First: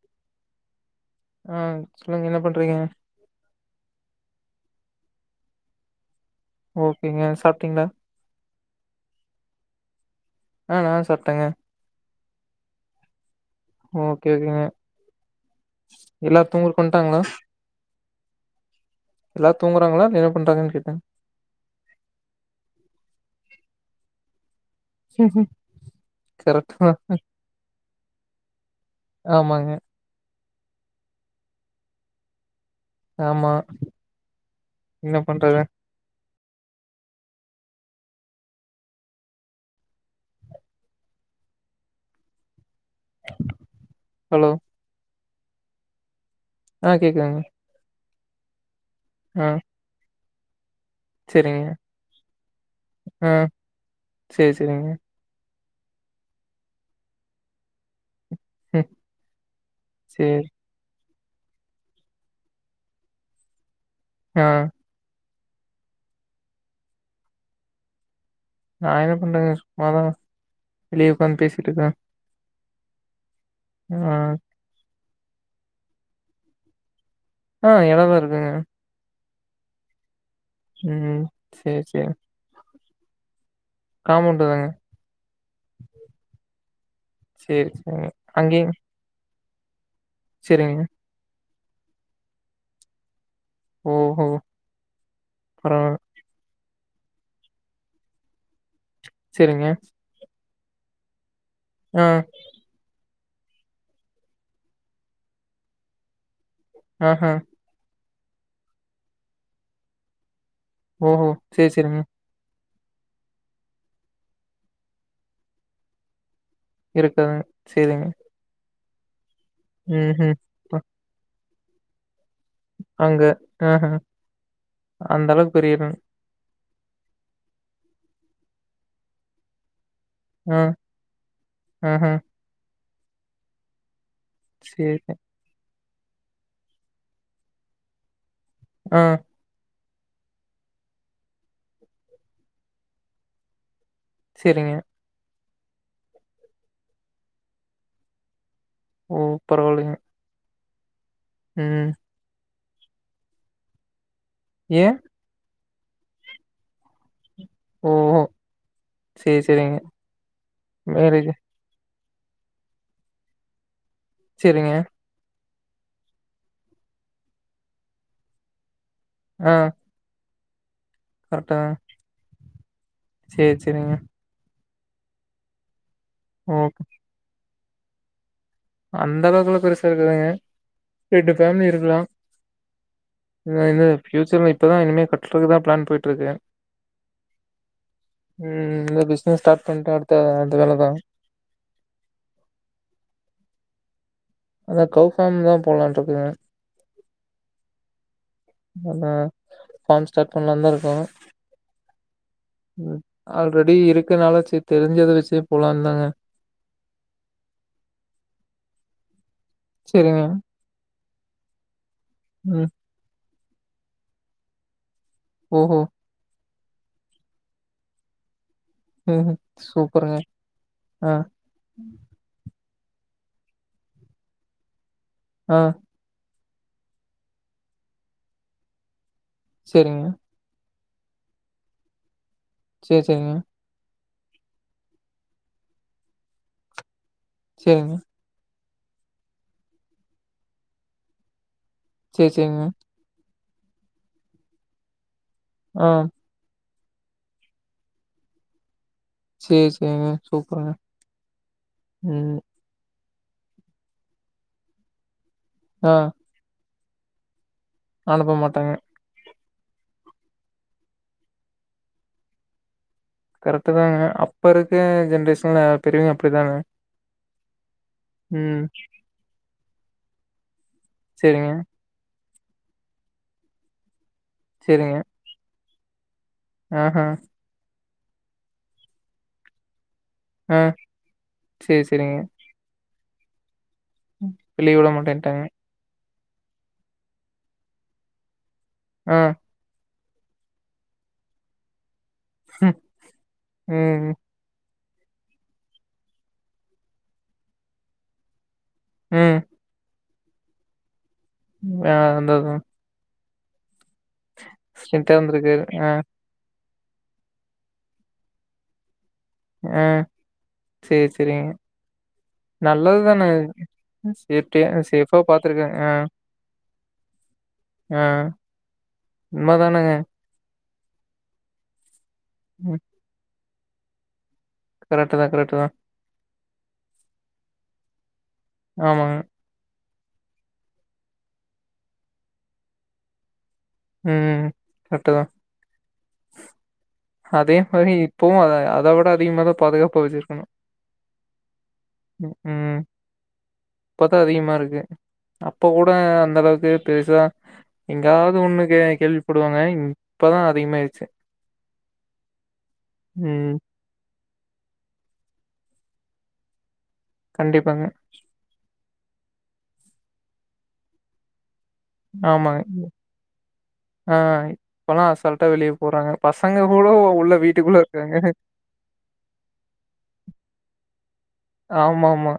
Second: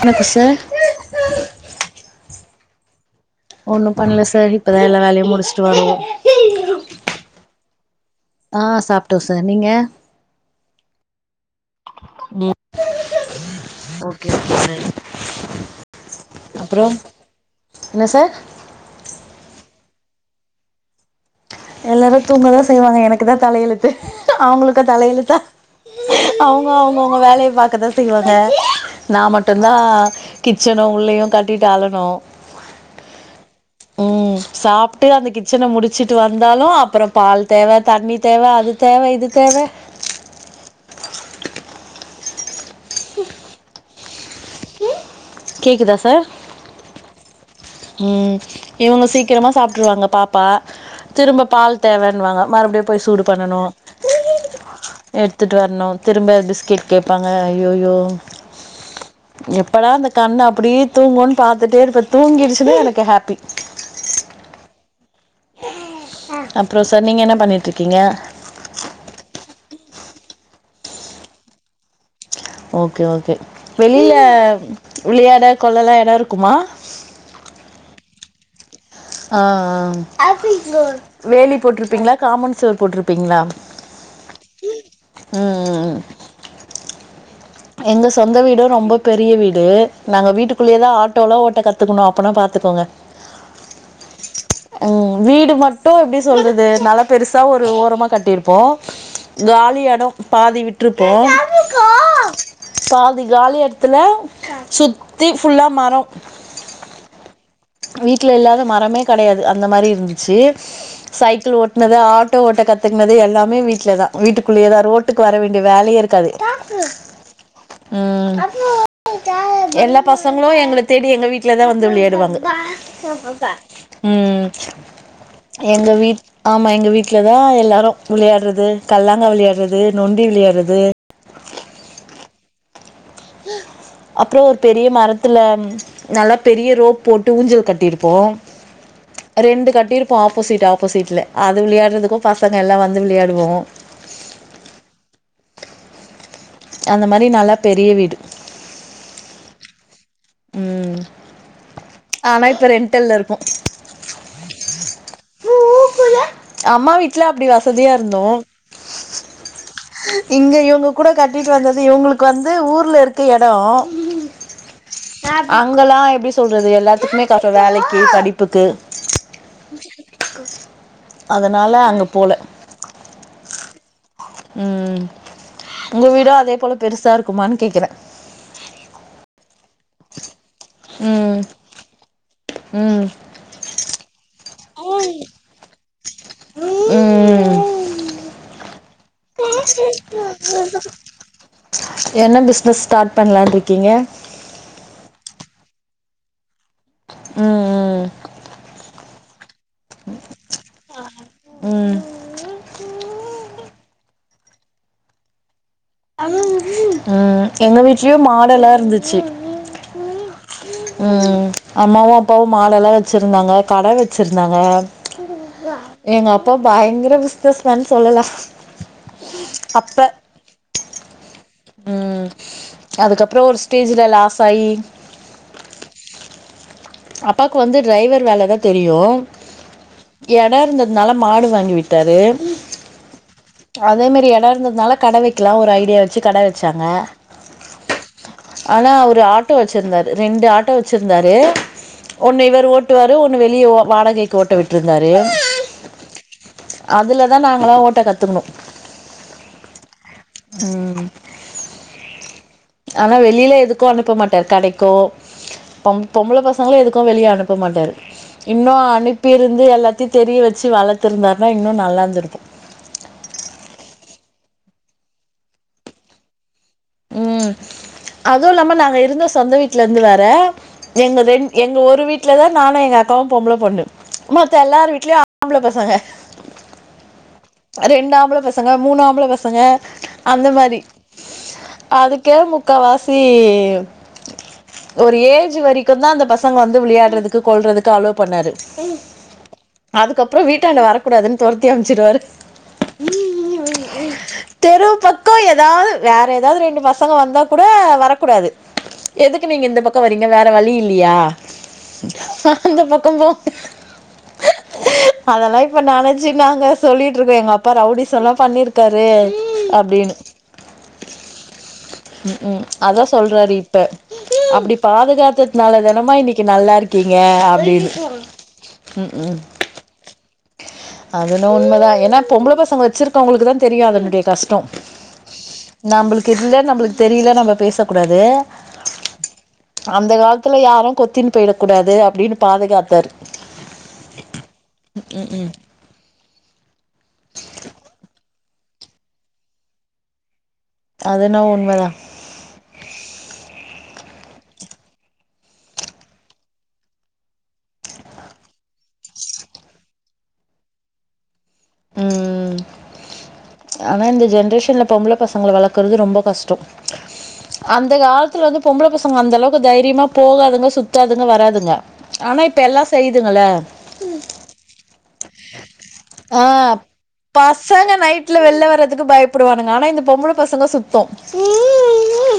வணக்கோ சார் ஆ சொல்லுங்க என்ன பண் ண்றீங்க ஒண்ணு பண்ணல சார் இப்பதா எல்லா வேலையு முடிச்சுட்டு வரோ ஓகேங்க சாப்ட்டீங்களா ஆ சாப்ட்டோ சார் நீங்க ஆ நா சாப்டேங்க ம் ஓகே ஓக்கே ஓகே ஓக்கேங்க சார் எல்லா அப்றோ [unintelligible] என்ன சார்? எல்லா தூங்குறாங்களா? இல்ல என்ன பண்றாங்கனு கேட்டே எல்லாரு தூங்கதா செய்வாங்க எனக்குதா தலையெழுத்து. அவங்களுக் தலையெழுத்தா. அவுங்க கரெக்ட்தா அவுங்கவுங்க வேலைய பாக்கதா செய்வாங்க நா ஆமாங்க மட்டுந்தா கிச்சனு உள்ளயு கட்டிட்டு அளணு. ஆமா உம் சாப்ட்டு என்ன அந்த பண்றது கிச்சன முடிச்சுட்டு வ இருந்தாலு அப்றோ பால் தேவ, தண்ணி தேவ, அது தேவ, இது தேவ. ஹலோ கேக்குதா சார் ஆஹ் கேக்குதுங்க உம் இவுங்க ஆ சீக்கிரமா சாப்ட்ருவாங்க. பா ப திரும்ப செரிங்க பால் தேவன்னுவாங்க. மறுபடியும் போய் சூடு ஆ பண்ணணு சேரி செரிங்க எடுத்துட் ட்டு வரணு. திரும்ப பிஸ்கேட் கேட்பாங்க. ஐயோயோ ம் எப்படா அந்த கண்ணு சேரி அப்டீ தூங்கூன்னு பாத்துட்டே இருப்பே தூங்கிர்ச் [inaudible] எனக்கு ஹாப்பி. ஆ அப்றோ சார், நீங்க என்ன பண்ணீட்ருக்கீங்க? நா என்னங்க பண்றே சும்மாதா வெளிய உட்காந்து பேசிட்டு இருக்கறே ஓக்கே ஓக்கே வெளில விளையாட கொள்ளலா எடோ இருக்குமா? ஆஹ் எடலாம் இருக்குங்க. ஆஹ் ஆஹ் ம் வேலி சேரி சேரி போட்ருப்பீங்களா? காம்பண்ட் செவு போட்ருப்பீங்ளா? காம்பவுண்டுதாங்க உம் ம் ம் சேரி எங்க சேரிங்க சொந்த வீடு அங்கேயு ரொம்ப பெரிய வீடு டூ நாங்க செரிங்க வீட்டுக்குள்ளயேதா ஆட்டோலா ஓட் த கத்துக்குணு. அப்பனா பாத்துக்கோங்க ஓஹோ. உஹம் வீடு பரவால்ல மட்டும் எப்டி சொல்றது. அது நல்லா பெருசா ஒரு ஓரமா கட்டியிருப்போம். காலி எடம். பாதி விட்டுருப்போம். ம் பாதி காலி இடத்துல சுத்திஃபுல்லா மரோ. ஆஹா. வீட்ல இல்லாத மரமே கிடையாது. அ அந்த மாரி இருந்துச்சு. ஓஹோ! சைக்கிள் சரி, ஓட்னது சரிங்க. ஆட்டோ ஓட்டக்கத்து. கத்துக்குனது எல்லமே வீட்ல தான் வீட்டுக்குள்ளே தான் ரோட்டுக்கு வர வேண்டிய வேலையே இருக்காது. டாக்கு இருக்காது. சரிங்க. உம் அப்ரோ. எல்லா ம்ஹ்ம். பசங்களும் அ எங்கள தேடி எங்க வீட் வீட்ல தான் வந்து விளையாடுவாங்க. அங்க ஆ ஆ ம் எங்க வீட். ஆமா எங்க வீட்ல தான் எல்லாரும் விளையாட் றது கல்லங்கா விளையாட்றது. நொண்டி விளையாட்றது. ம் ம் [inaudible] அப்புறம் ஒரு பெரிய சரி. மரத்துல. நல்லா பெரிய ரோப் போட்டு ஊஞ்சல் கட்டியிருப்போம். ஆ, ரெண்டு கட்டிருப். ப்போ ஆப்போசிட் ஆப்போசிட்டில அது விளையாட்றதுக்கும் பசங்கள் எல்லாம் வந்து விளையாடுவோம். செரிங்க அந்த மாரி நல்லா பெரிய வீடு. ஓ பரவாயில்லைங்க. ம். ம். ஆனால் இப்போ ரெண்டல்ல இருக்கோ. ஏ. அம்மா வீட். வீட்ல அப்படி வசதியா ஓஹோ! இருந்தோம். சரி, சரிங்க. இங்க இவங்க கூட மேரேஜ் கட்டிட்டு வந்தது. இவங்களுக்கு வந்து ஊர்ல இருக்கு எடோ செரிங்க அங்கலா எப்டி சொல்றது எல்லாத்துக்குமே [unintelligible] வேலைக்கு படிப்புக்கு ஆ அதனால அங்க போல செர் செரிங்க ம் உங்க வீடோ அதே போல ஓகே. பெருசா இருக்குமான்னு கேக்கித அந்த அளவுக்குலா பெருசா இருக்காதுங்க ரெண்டு ம் ஃபேமிலி இருக்கலா ம் [unintelligible] ஃபியூச்சர்ல இப்பதான் இனிமே கட்டுறக்குதான் பிளான் போயட்ருக்கு ம் ம் இந்த பிசினஸ் ஸ்டார்ட் பண்ணிட்ட அடுத்த அந்த வேலதா. கிங்க அதா கல்ஃபேம் தா போலான்ருக்கேங்க உம் உம் பார்ம் ஸ்டார்ட் பண்ணலான்தா இருக்கே ம் ம் ம் ஆல்ரெடி இருக் க்குனால சேர் தெரிஞ்சது வச்சு உம் எங்க வீட்லயு மாடெல்லா இருந்துத் ச்ட் சேரிங்க உம் அம்மாவு அப்பாவு ம் மாடெல்லா வச்சுருக் இருந்தாங்க கட வச்சிருந்தாங்க ஓஹோ ஏங்கப் இப்போ பயங்கர பிசினஸ் மேன் சொல்லலா ம் சூப்பருங்க ஆ உம் அதுக்கப்றோ ஒரு ஸ்டேஜ்ல லாஸ் ஆயி ஆ. அப்பாக்கு வந்து டிரைவர் வேலதா தெரியு சேரிங்க எடம் இருந்தத் நால மாடு வாங்கி விட்டாரு செர் செரிங்க அதேமாரி எடோ இருந்ததுனால கட வெக்கலாம்னு ஒரு ஐடியா வச்சு கட வச்சாங்க செரிங்க ஆனா ஒரு ஆட்டோ வச்சிருந்தாரு ரெண்டு ஆட்டோ வச்சிருந்தாரு சேர் ஒன்னு சேரிங்க இவர் ஓட்டுவாரு ஒன் இன்னு வெளிய வ வாடகைக்கு ஓட்ட விட்டுருந்தாரு ஆஹ் அதுலதா நாங்களா ஓட்ட கத்துக்குணு சேர் சேரிங்க சூப்பருங்க உம் ஆனா வெளில எதுக்கு அனுப்ப மாட்டார் கடக்கோ ஆ பொம் பொம்பள ப [inaudible] ங்ளு எதுக்கு வெளிய போமாட்டாரு அனுப்ப மாட்டாங்க இன்னு அனுப் ப்ப ருந்து எல்லாத்தயு தெரிய வச்சு வளத்துருந்தாருனா இன்னு நல்லாந்துருக்கு கரெக்ட்டு தாங்க அப்பருக்க ஜென்ட்ரேஷன்ல பெரிவேக அப்டிதாங்க உம் ம் அதூல்லாம நாங்க இருந்த சொந்த வீடலருந்து வேற எங்க ரெண் சேரிங்க எங்க ஒரு வீட் வீட்லதா நானு எங்க அக்காவு பொம்பல பொண்ணு மத்த எல்லார் வீட்லயு ஆம்பள ச வாங்க ஆஹ்ஹ ரெண்டாம்ள பசங்க மூணாம்பள பசங்க அந்த ஆ மாரி சேர் சேரிங்க அதுக்கே முக்கா ஆசி வெளிய விட ஒரு மாட்டேன்ட்டாங்க ஏஜ் வரிக்குந்தா அந் பசங்க வந்து விளியாடுறதுக்கு கொல்றதுக்கு அலோ பண்ணாரு உம் ஆ அதுக்கப்றோ வீட்டாண்ட வரக்குடாதுன் தொரத்தி அம்ச்சிருவாரு ஹும் உம் தெரு பக்கோ எதாது வேற ஏதாது ரெண் பசங்க வந்தா குட வரக்குடாது ம் எதுக்கு நீங்க இந்த பக் வரீங்க வேற வழி இல்லியா ஆ ஹ அதான். அந்த பக்கோ போ ஸ்ட்ரென்த்தா அதெலா இருந்திருக்காரு. இப்ப ஆ, நெனச்சினாங்க சொல்லிட்ருக்க எங்க அப்பா ரவுடி சொல்லா பண்ணிருக்காரு ஆஹ் சேர் செரிங்க உம் அதா சொல்றாரு இப்ப சேஃப்டியா அப்டி சேஃபா பாத்துருக்காங்க. பாதுகாத்ததுதுனால ஆ, தானமா இன்னக்கி [unintelligible] நல்லா இருக்கீங்க ஆ. ம் ம் உண்ம தானங்க. அதுன்ன உண்மதா ஏன்னா பொம்பள பசங்க வச்சிருக்கவங்களுக்குதா தெரியு அதனுடைய கஸ் கரெட்டுதா கரெட்டுதா கில்ல நம்ப்ளுக்கு தெரியில நம்ம பேசக்கூடாது ஆமாங்க அந்த காலத்துல யாரு கொத்தின் பொய்டக் கூடாது அப்டின்னு பாதுகாத்தாரு ம் கரெட்டுதா அதே மாரி இப்பவு அதா அத உட அதிகமாகதா பாதுகாப்பா வெச்சிருக்கணு அதுனா உண்மதா இப்பதா அதிகமா இருக்கு அப்ப கூட அந்தளவுக்கு பெருசா எங்காவ்து ஒண்ணு கேள்விப்படுவாங்க இங் இப்பதா அதிகமாயிர் ச்சு ம் ம். ஆனா இந்த ஜென்ரேஷன்ல பொம்பள பச ங்கள வளக்குறது ரொம்ப கஸ்டொ கண்டிப்பாங்க. அந்த காலத்துல வந்து பொம்பள பச ங்க அந்தளவுக்கு தைரியமா போகாதுங்க சுத்தாதுங்க வராதுங்க ஆனா இப்ப எல்லா ஆமாங்க செய்யுதுங்கல்ல ஆ இப்பொல்லா அசால்ட்டா வெளிய போறாங்க பச ஆ பசங்க நைட்ல வெள்ல வர்றதுக்கு பயப்படுவானுங்க ஆனா இந்த பொம்பள பசங்க சுத்து ஆமாமா.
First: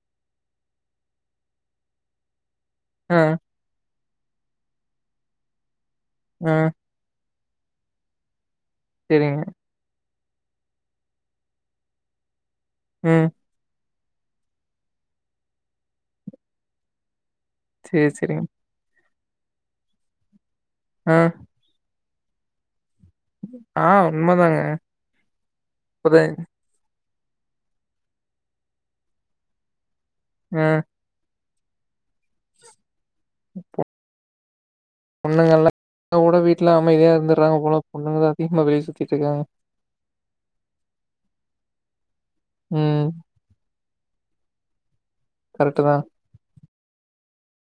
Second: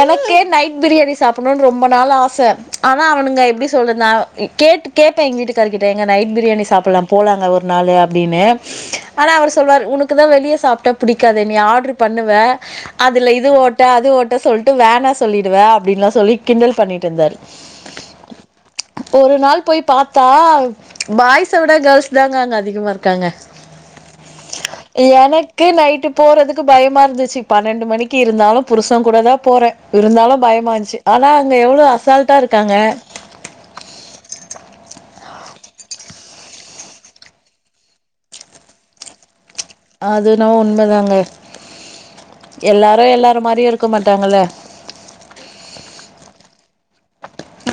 எனக்கே நைட் பிரியாணி சாப்புண்ணோனு ரொம்ப நாள் ஆச ஆனா ஆ, அவனுங்க எப்டி சொல்றது நா கேட்டு கேட்டே எங்க வீட்டுக்காருக்கிட் ட ஏங்க நைட் ஆ பிரியாணி சாப்புல்லா போலாங்க ஒரு நாளு அப்டின்னு ஆனா சரிங்க. அவர் சொல்வாரு உனக் க்குதா வெளிய சாப்ட்டா புடிக்காதே நீ ஆட்ரு பண்ணுவ ம். அதுல இது ஓட் ட அது ஓட்ட சொல்ட்டு வேணா சொல்லிடுவ அப்டின்லா சொல்லி கிண்டல் பண்ணிட்டு இருந்தாரு சரி, சரிங்க. ஒரு நாள் போய் பாத்தா ஆ, பாய்ஸ உட கேர்ள்ஸ் [unintelligible] அங்க அதிகமாருக்கு ங்க ஆ உண்மதாங்க. எனக்கு நைட்டு இப்பதான் போறதுக்கு பயமா இருந் ச்சி பன்னெண்டு மணிக்கு இருந்தாலு புருசே கூட தா போறே இருந்தாலு ஆ பயமான்ச்சு ஆனா ங்க எவ்ளோ அசால்டாருக்காங்க [unintelligible] பொண்ணுங்க எல்லாம் கூட வீட்டுல அமைதியா இருந்துறாங்க போல பொண்ணுங்க அதிகமா வெளியே சுத்திட்டு இருக்காங்க அதுனா உண்மதாங்க எல்லாரு ம் எல்லார் மாரியு இருக் க மாட்டாங்கள கரெக்ட்டு தான்.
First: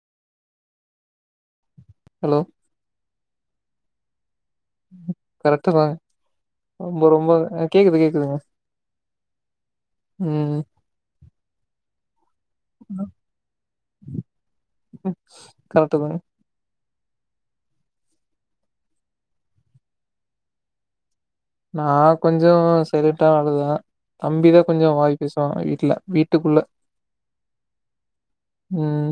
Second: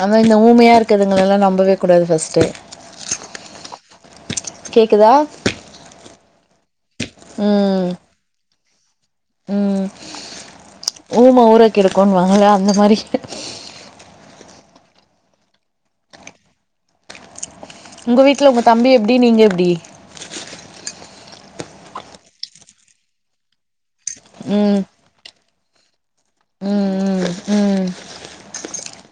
அதான் இந்த ஊமையா இருக்குதுங்கலா நம்பவே கூடாது ஹலோ ஃபஸ்ட்டு கேக்குதா கரெக்ட்டு தாங்க. ரொம்ப ரொம்ப ம் கேக்குது கேக்குதுங்க ம் ம் ஊம ஊர கெடுக்குனுவாங்கள அந்த மாரி [unintelligible] கரட்டுதா உங்க வீட்ல உங்க தம்பி எப்டி நீங்க எப்டி நான் கொஞ்ச சைலெட்டா ஆளுதா தம்பிதா ம் கொஞ்ச வாய் பேசுவா அ இல்ல வீட்டுக்குள்ள ம் ம் ம் ம்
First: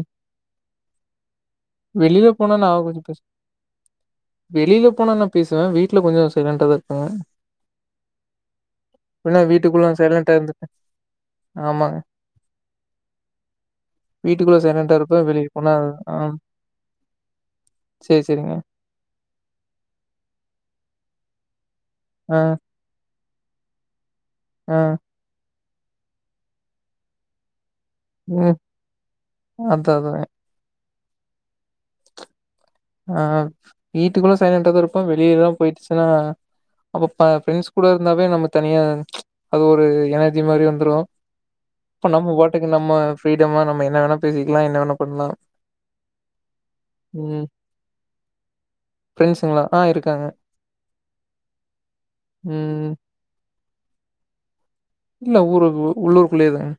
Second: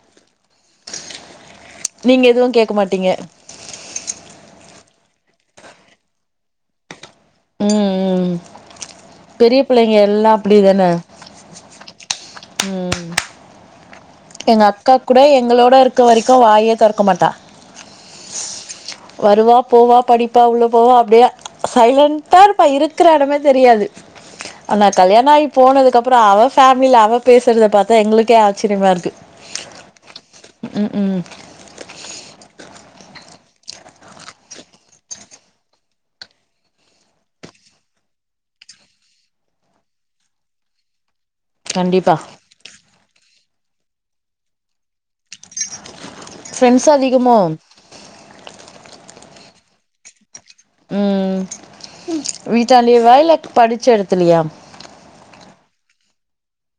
நீங்க வெளில எதுவு போனா நா கேக்க மாட்டீங்க [unintelligible] வெளில போனானா பேசுவே வீட்ல கொஞ்ச சைலண்ட்டாக தா இருப்பே ம் ம் பின்ன பெரிய வீட்டுக்குள்ள பிள்ளைங்க எல்லா சைலண்டா இருந்துட்டு அப்டிதானே ஆமாங்க ம் வீட்டுக்குள்ள எங்க அக்கா சைலண்டா கூட இருப்பே வெளிய போனா எங்களோட இருக்க ஆ வரைக்கு வாயே தொறக்க மாட்டா சேரி சேரிங்க வருவா போவா படிப்பா உள்ள போவா அப்டியே ஆ சைலண்ட்டாருப்ப இருக்குற இடமே தெரியாது ஆ ஆனா கல்யாணாயி போனதுக்கப்ற அவ ஃபேமில அவ பேசுறத பாத் எங்களுக்கே ம் ஆச்சிர்யமாருக்கு அதா அதா ம் உம் ஆஹ் வீட்டுக்குல்ல சைலண்ட்டா தான் இருப்போம் வெளியிலலாம் போயிட்ச்சுன்னா அப்போபா ஃப்ரெண்ட்ஸ் கூட இருந்தாவே நம்ம தனியா அது ஒரு எனர்ஜி மாரி வந்துரும் அப்ப கண்டிப்பா நம்ம வாட்டுக்கு நம்ம [unintelligible] நம்ம என்ன வேணா பேசிக்கலாம் என்ன வேணா பண்லாம் ஃப்ரெண்ஸ் அதிகமோ [inaudible] ஃப்ரெண்ஸ்சுகலா ஆ இருக்காங்க உம் ம் விட்டான்டேயெவா இல்ல படிச் ச்சடத்துலையா இல்ல ஊரு உள்ளூருக்குள்ளேயேதான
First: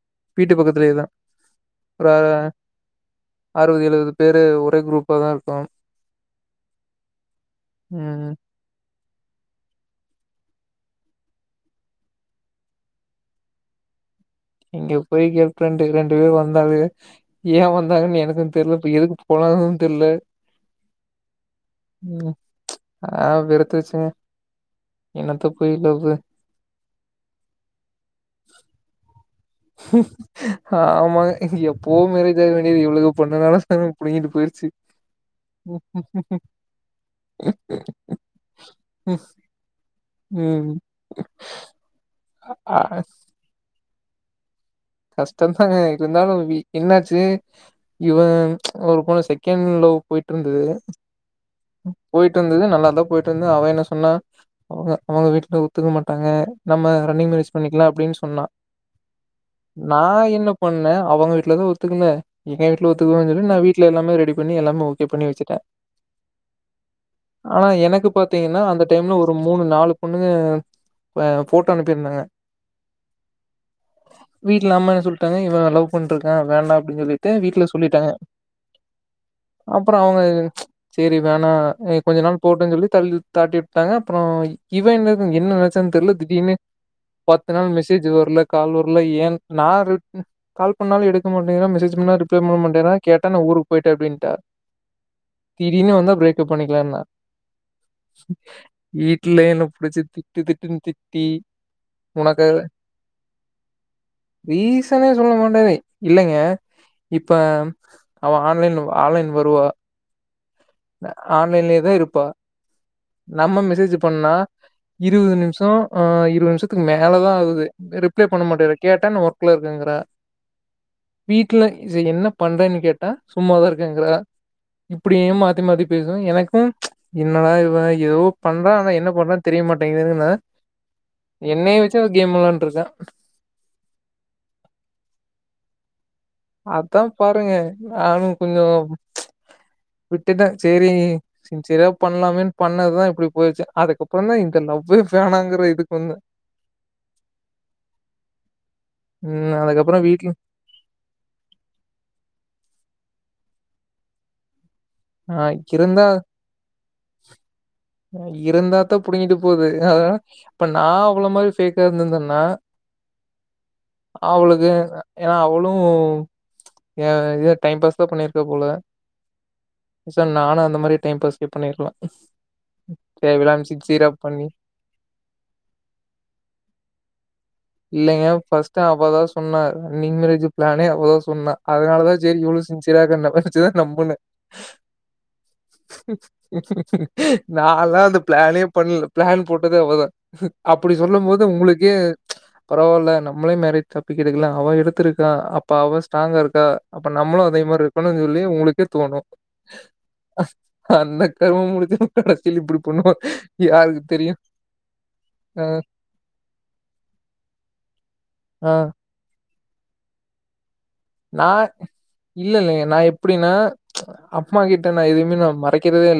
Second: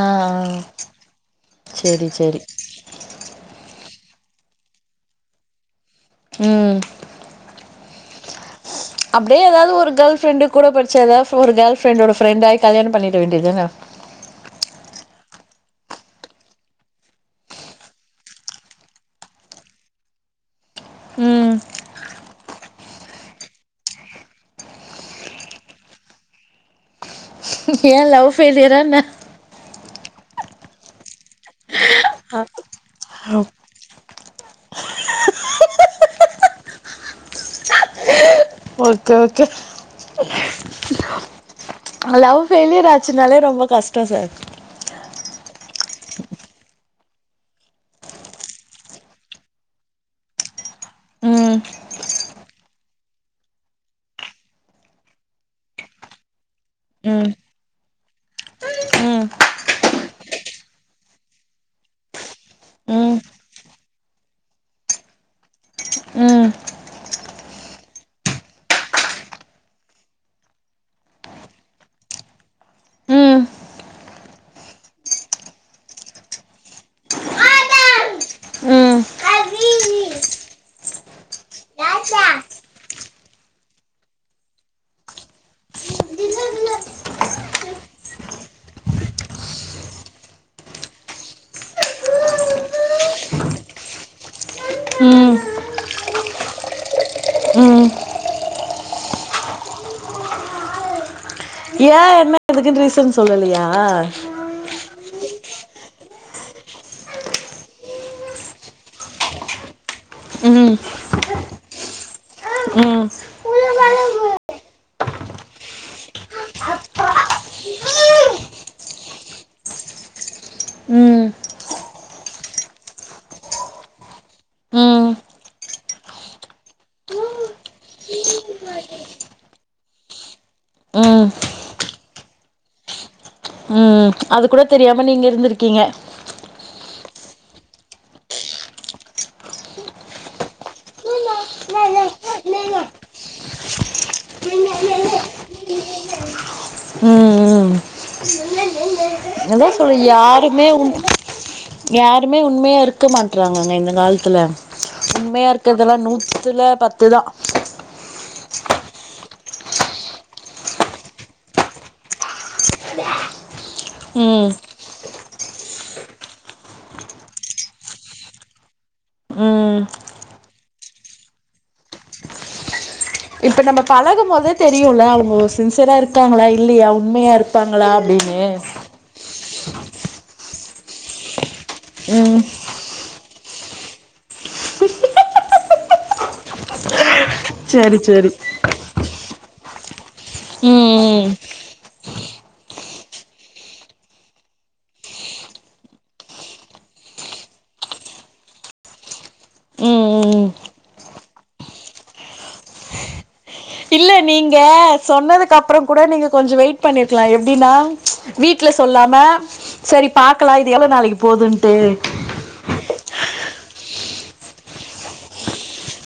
ஆஹ் ஆஹ் செரி செரி அறுவதுயெழுவது பேரு ஒரே குரூப்ப தான் இருக்கும் உம் உஹம் அப்டே ஏதாவதொரு கேர்ள் ஃப்ரெண்டுக்கூட படிச்ச ஏதாவதொரு கேர்ள் ஃப்ரெண்டோட ஃப்ரெண்டாயி கல்யாணம் பண்ணிட வேண்டியதுதான இங்க போய் கேர்ள்ஃப்ரெண்டுக்கு ரெண்டு பேர் வந்தாவே ஏன் வந்தாங்கன்னு எனக்கும் தெரியல இப்ப எதுக்கு போனாங்கனும் தெரியல ம் ஹ்ம் ஆஹ் வெறுத்துருச்சுங்க என்னத்தப்போயி லவ்வு ம் ஏன் லவ்ஃபெய்லியரா என்ன ஹ ஆமாங்க எப் [unintelligible] இவளுக பொண்ணுங்களா [unintelligible] புடிங்கிட்டு போய்டுச்சு உ உ ஒருத்தர்க்கு ம் ஆ லவ்ஃபெய்லியராச்சினாலே ரொம்ப கஷ் இப்ப சார் கஷ்டதாங்க இருந்தாலு இன்னாச்சு இவன் ஒரு பொண்ண செகண்ட் லவ் போயிட்ருந்தது ம் போயிட்ருந்தது நல்லாதான் போயிட்டுருந்தது அவ என்ன சொன்னா அவங்க அவங்க வீட்டுல ஒத்துக்க மாட்டாங்க நம்ம ம் ரன்னிங் மேரேஜ் பண்ணிக்கலா அப்டினு சொன்னா ம் நான் என்ன பண்ணே அவங்க வீட்டுலதா ஒத்துக்கல எங்க வீட்டுல ம் ஒத்துக்குவாங்கன்னு நான் வீட்டுல எல்லாமே ரெடி பண்ணி எல்லாமே ஓகே பண்ணி வச்சுட்டேன் ம் ம் ஆனா எனக்கு பாத்தீங்கன்னா அந்த டைம்ல ஒரு மூணு நாலு பொண்ணுங்க ஹா போட்டா அனுப்பிருந்தாங்க ம் வீட்டில் அம்மா என்ன சொல்டாங்க இவன் லவ் பண்ட்யிருக்கான் வேணா அப்படின்னு சொல்லிட்டு வீட்ல சொல்லிட்டாங்க ம் அப்பறம் அவங்க சரி வேணாம் இகொஞ்சம் நாள் போட்டோன்னு சொல்லி தள்ளி தாட்டிவிட்டாங்க அப்புறம் இவன் என்ன என்ன நினைச்சன்னு தெரில திடீர்னு பத்து நாள் மெசேஜ் வரல கால் வரல ஏன் நான் ரிப் கால் பண்ணாலும் எடுக்க மாட்டேங்கரா மெசேஜ் பண்ணா ரிப்ளை பண்ணமாட்டேங்ரா கேட்டா நான் ஊருக்கு போயிட்டே அப்டின்டா திடீனு வந்தா பிரேக்கப் பண்ணிக்கலானா ம் வீட்டுலயென்ன புடிச்சி திட்டு திட்டுன்னு திட்டி ஏன் என்ன எதுக்குன் ரீசன் சொல்லலியா வீஸ் என்னனே சொல்லமாட்டா இல்லங்க இப்ப அவ ஆன்லைன்ல ஆன்லைன் வருவா ம் ஆன்லைன்லே தா இருப்பா நம்ம மெசேஜ் பண்ணா ம் இருவது நிமிஷம் ஆஹ் இருவது நிமிஷத்துக்குமேலதா ஆவுது ரிப்ளை பண்ணமாட்டேற கேட்ட ஒர்க்லயிருக்கங்கரா ம் வீட்டுல செரி என்ன பண்றேன்னு கேட்டா சும்மாதான் இருக்கேங்கர ம் இப்படியுமா மாத்தி மாத்தி பேசும் எனக்கும் என்னடா இவ ஏதோ பண்றா ஆனா என்ன பண்றான்னு தெரியமாட்டேங்கதுனா ம் என்னையவச்சே ஏதோ கேம் விளாண்ட்டுயிருக்கா ஹ்ம் அது கூட தெரியாம நீங்க இருந்திருக்கீங்க அதான் பாருங்க நானும் கொஞ்சம் விட்டுட்டேன் செரி சின்சியரா பண்ணலாமேன் பண்ணதுதான் இப்படி போயிடுச்சு அதுக்கப்புறதா இந்த லவ்வே வேணாங்கற இதுக்குவந்த உம் உம் ம் அத சொல் அதுக்கப்புறோ வீட்ல யாருமே உண் யாருமே உண்மையா இருக்கமாட் விட்டுறாங்கங்க இந்த காலத்துல ஆ உண்மையா இருக்ரதெல்லாம் இருந்தா நூத்துல பத்துதா இருந்தாதா புடிங்கிட்டு போது அத இப்ப நான் அவ்வள மாரி ஃபேக்கா இருந்திருந்தேன்னா ம் அவ்ளுக்கு ஏன்னா அவளும் என் இத டைம் பாஸ் தான் பண்ணிருக்க போல ம் சார் நானும் அந்த மாரி டைம் பாஸ்கே பண்ணிரலாம் இப்ப நம்ம பழகும் போதே தெரியும்ல அவங்க சின்சியரா இருக்காங்களா இல்லையா உண்மையா இருப்பாங்களா இல்லைங்க அப்படின்னு ஃபர்ஸ்ட் அவதா சொன்னா ரீ மேரேஜ் பிளானே அவதான் சொன்னா அதனாலதான் ம் சரி இவளும் சின்சியரா இருக் பேச்சதான் நம்புனே ம் ம் ம் ம் சரி நாலாம் அந்த சரி பிளானே பண்ணல பிளான் போட்டது அவதா அப்படி சொல்லும் ம் போது உங்களுக்கே ப்ச் பரவாயில்ல நம்மலே மேரேஜ் தப்பிக்கலாம் அவ எடுத்திருக்கா அப்ப அவ ஸ்ட்ராங்கா இருக்கா அப்ப நம்மளும் அதே மாரி இருக்கணும்னு சொல்லி உங்களுக்கே தோணும் ம் ம் அந்த கரும முடிஞ்சவ கடைசில இப்படி பண்ணுவானு யாருக்கு இல்ல தெரியு நீங்க சொன்னதுக்கு ஆ அப்புறம் கூட நீங்க கொஞ்சம் வெயிட் பண்ணிருக்கலாம் எப்படின்னா வீட்டுல சொல்லாம சரி பாக்கலா இது எவ்ளோ நாளைக்கு நான் போதுன்ட்டு இல்ல இல்லைங்க நான் எப்படின்னா அம்மா கிட்ட நான் எதையுமே மறைக்கிறதே இல்ல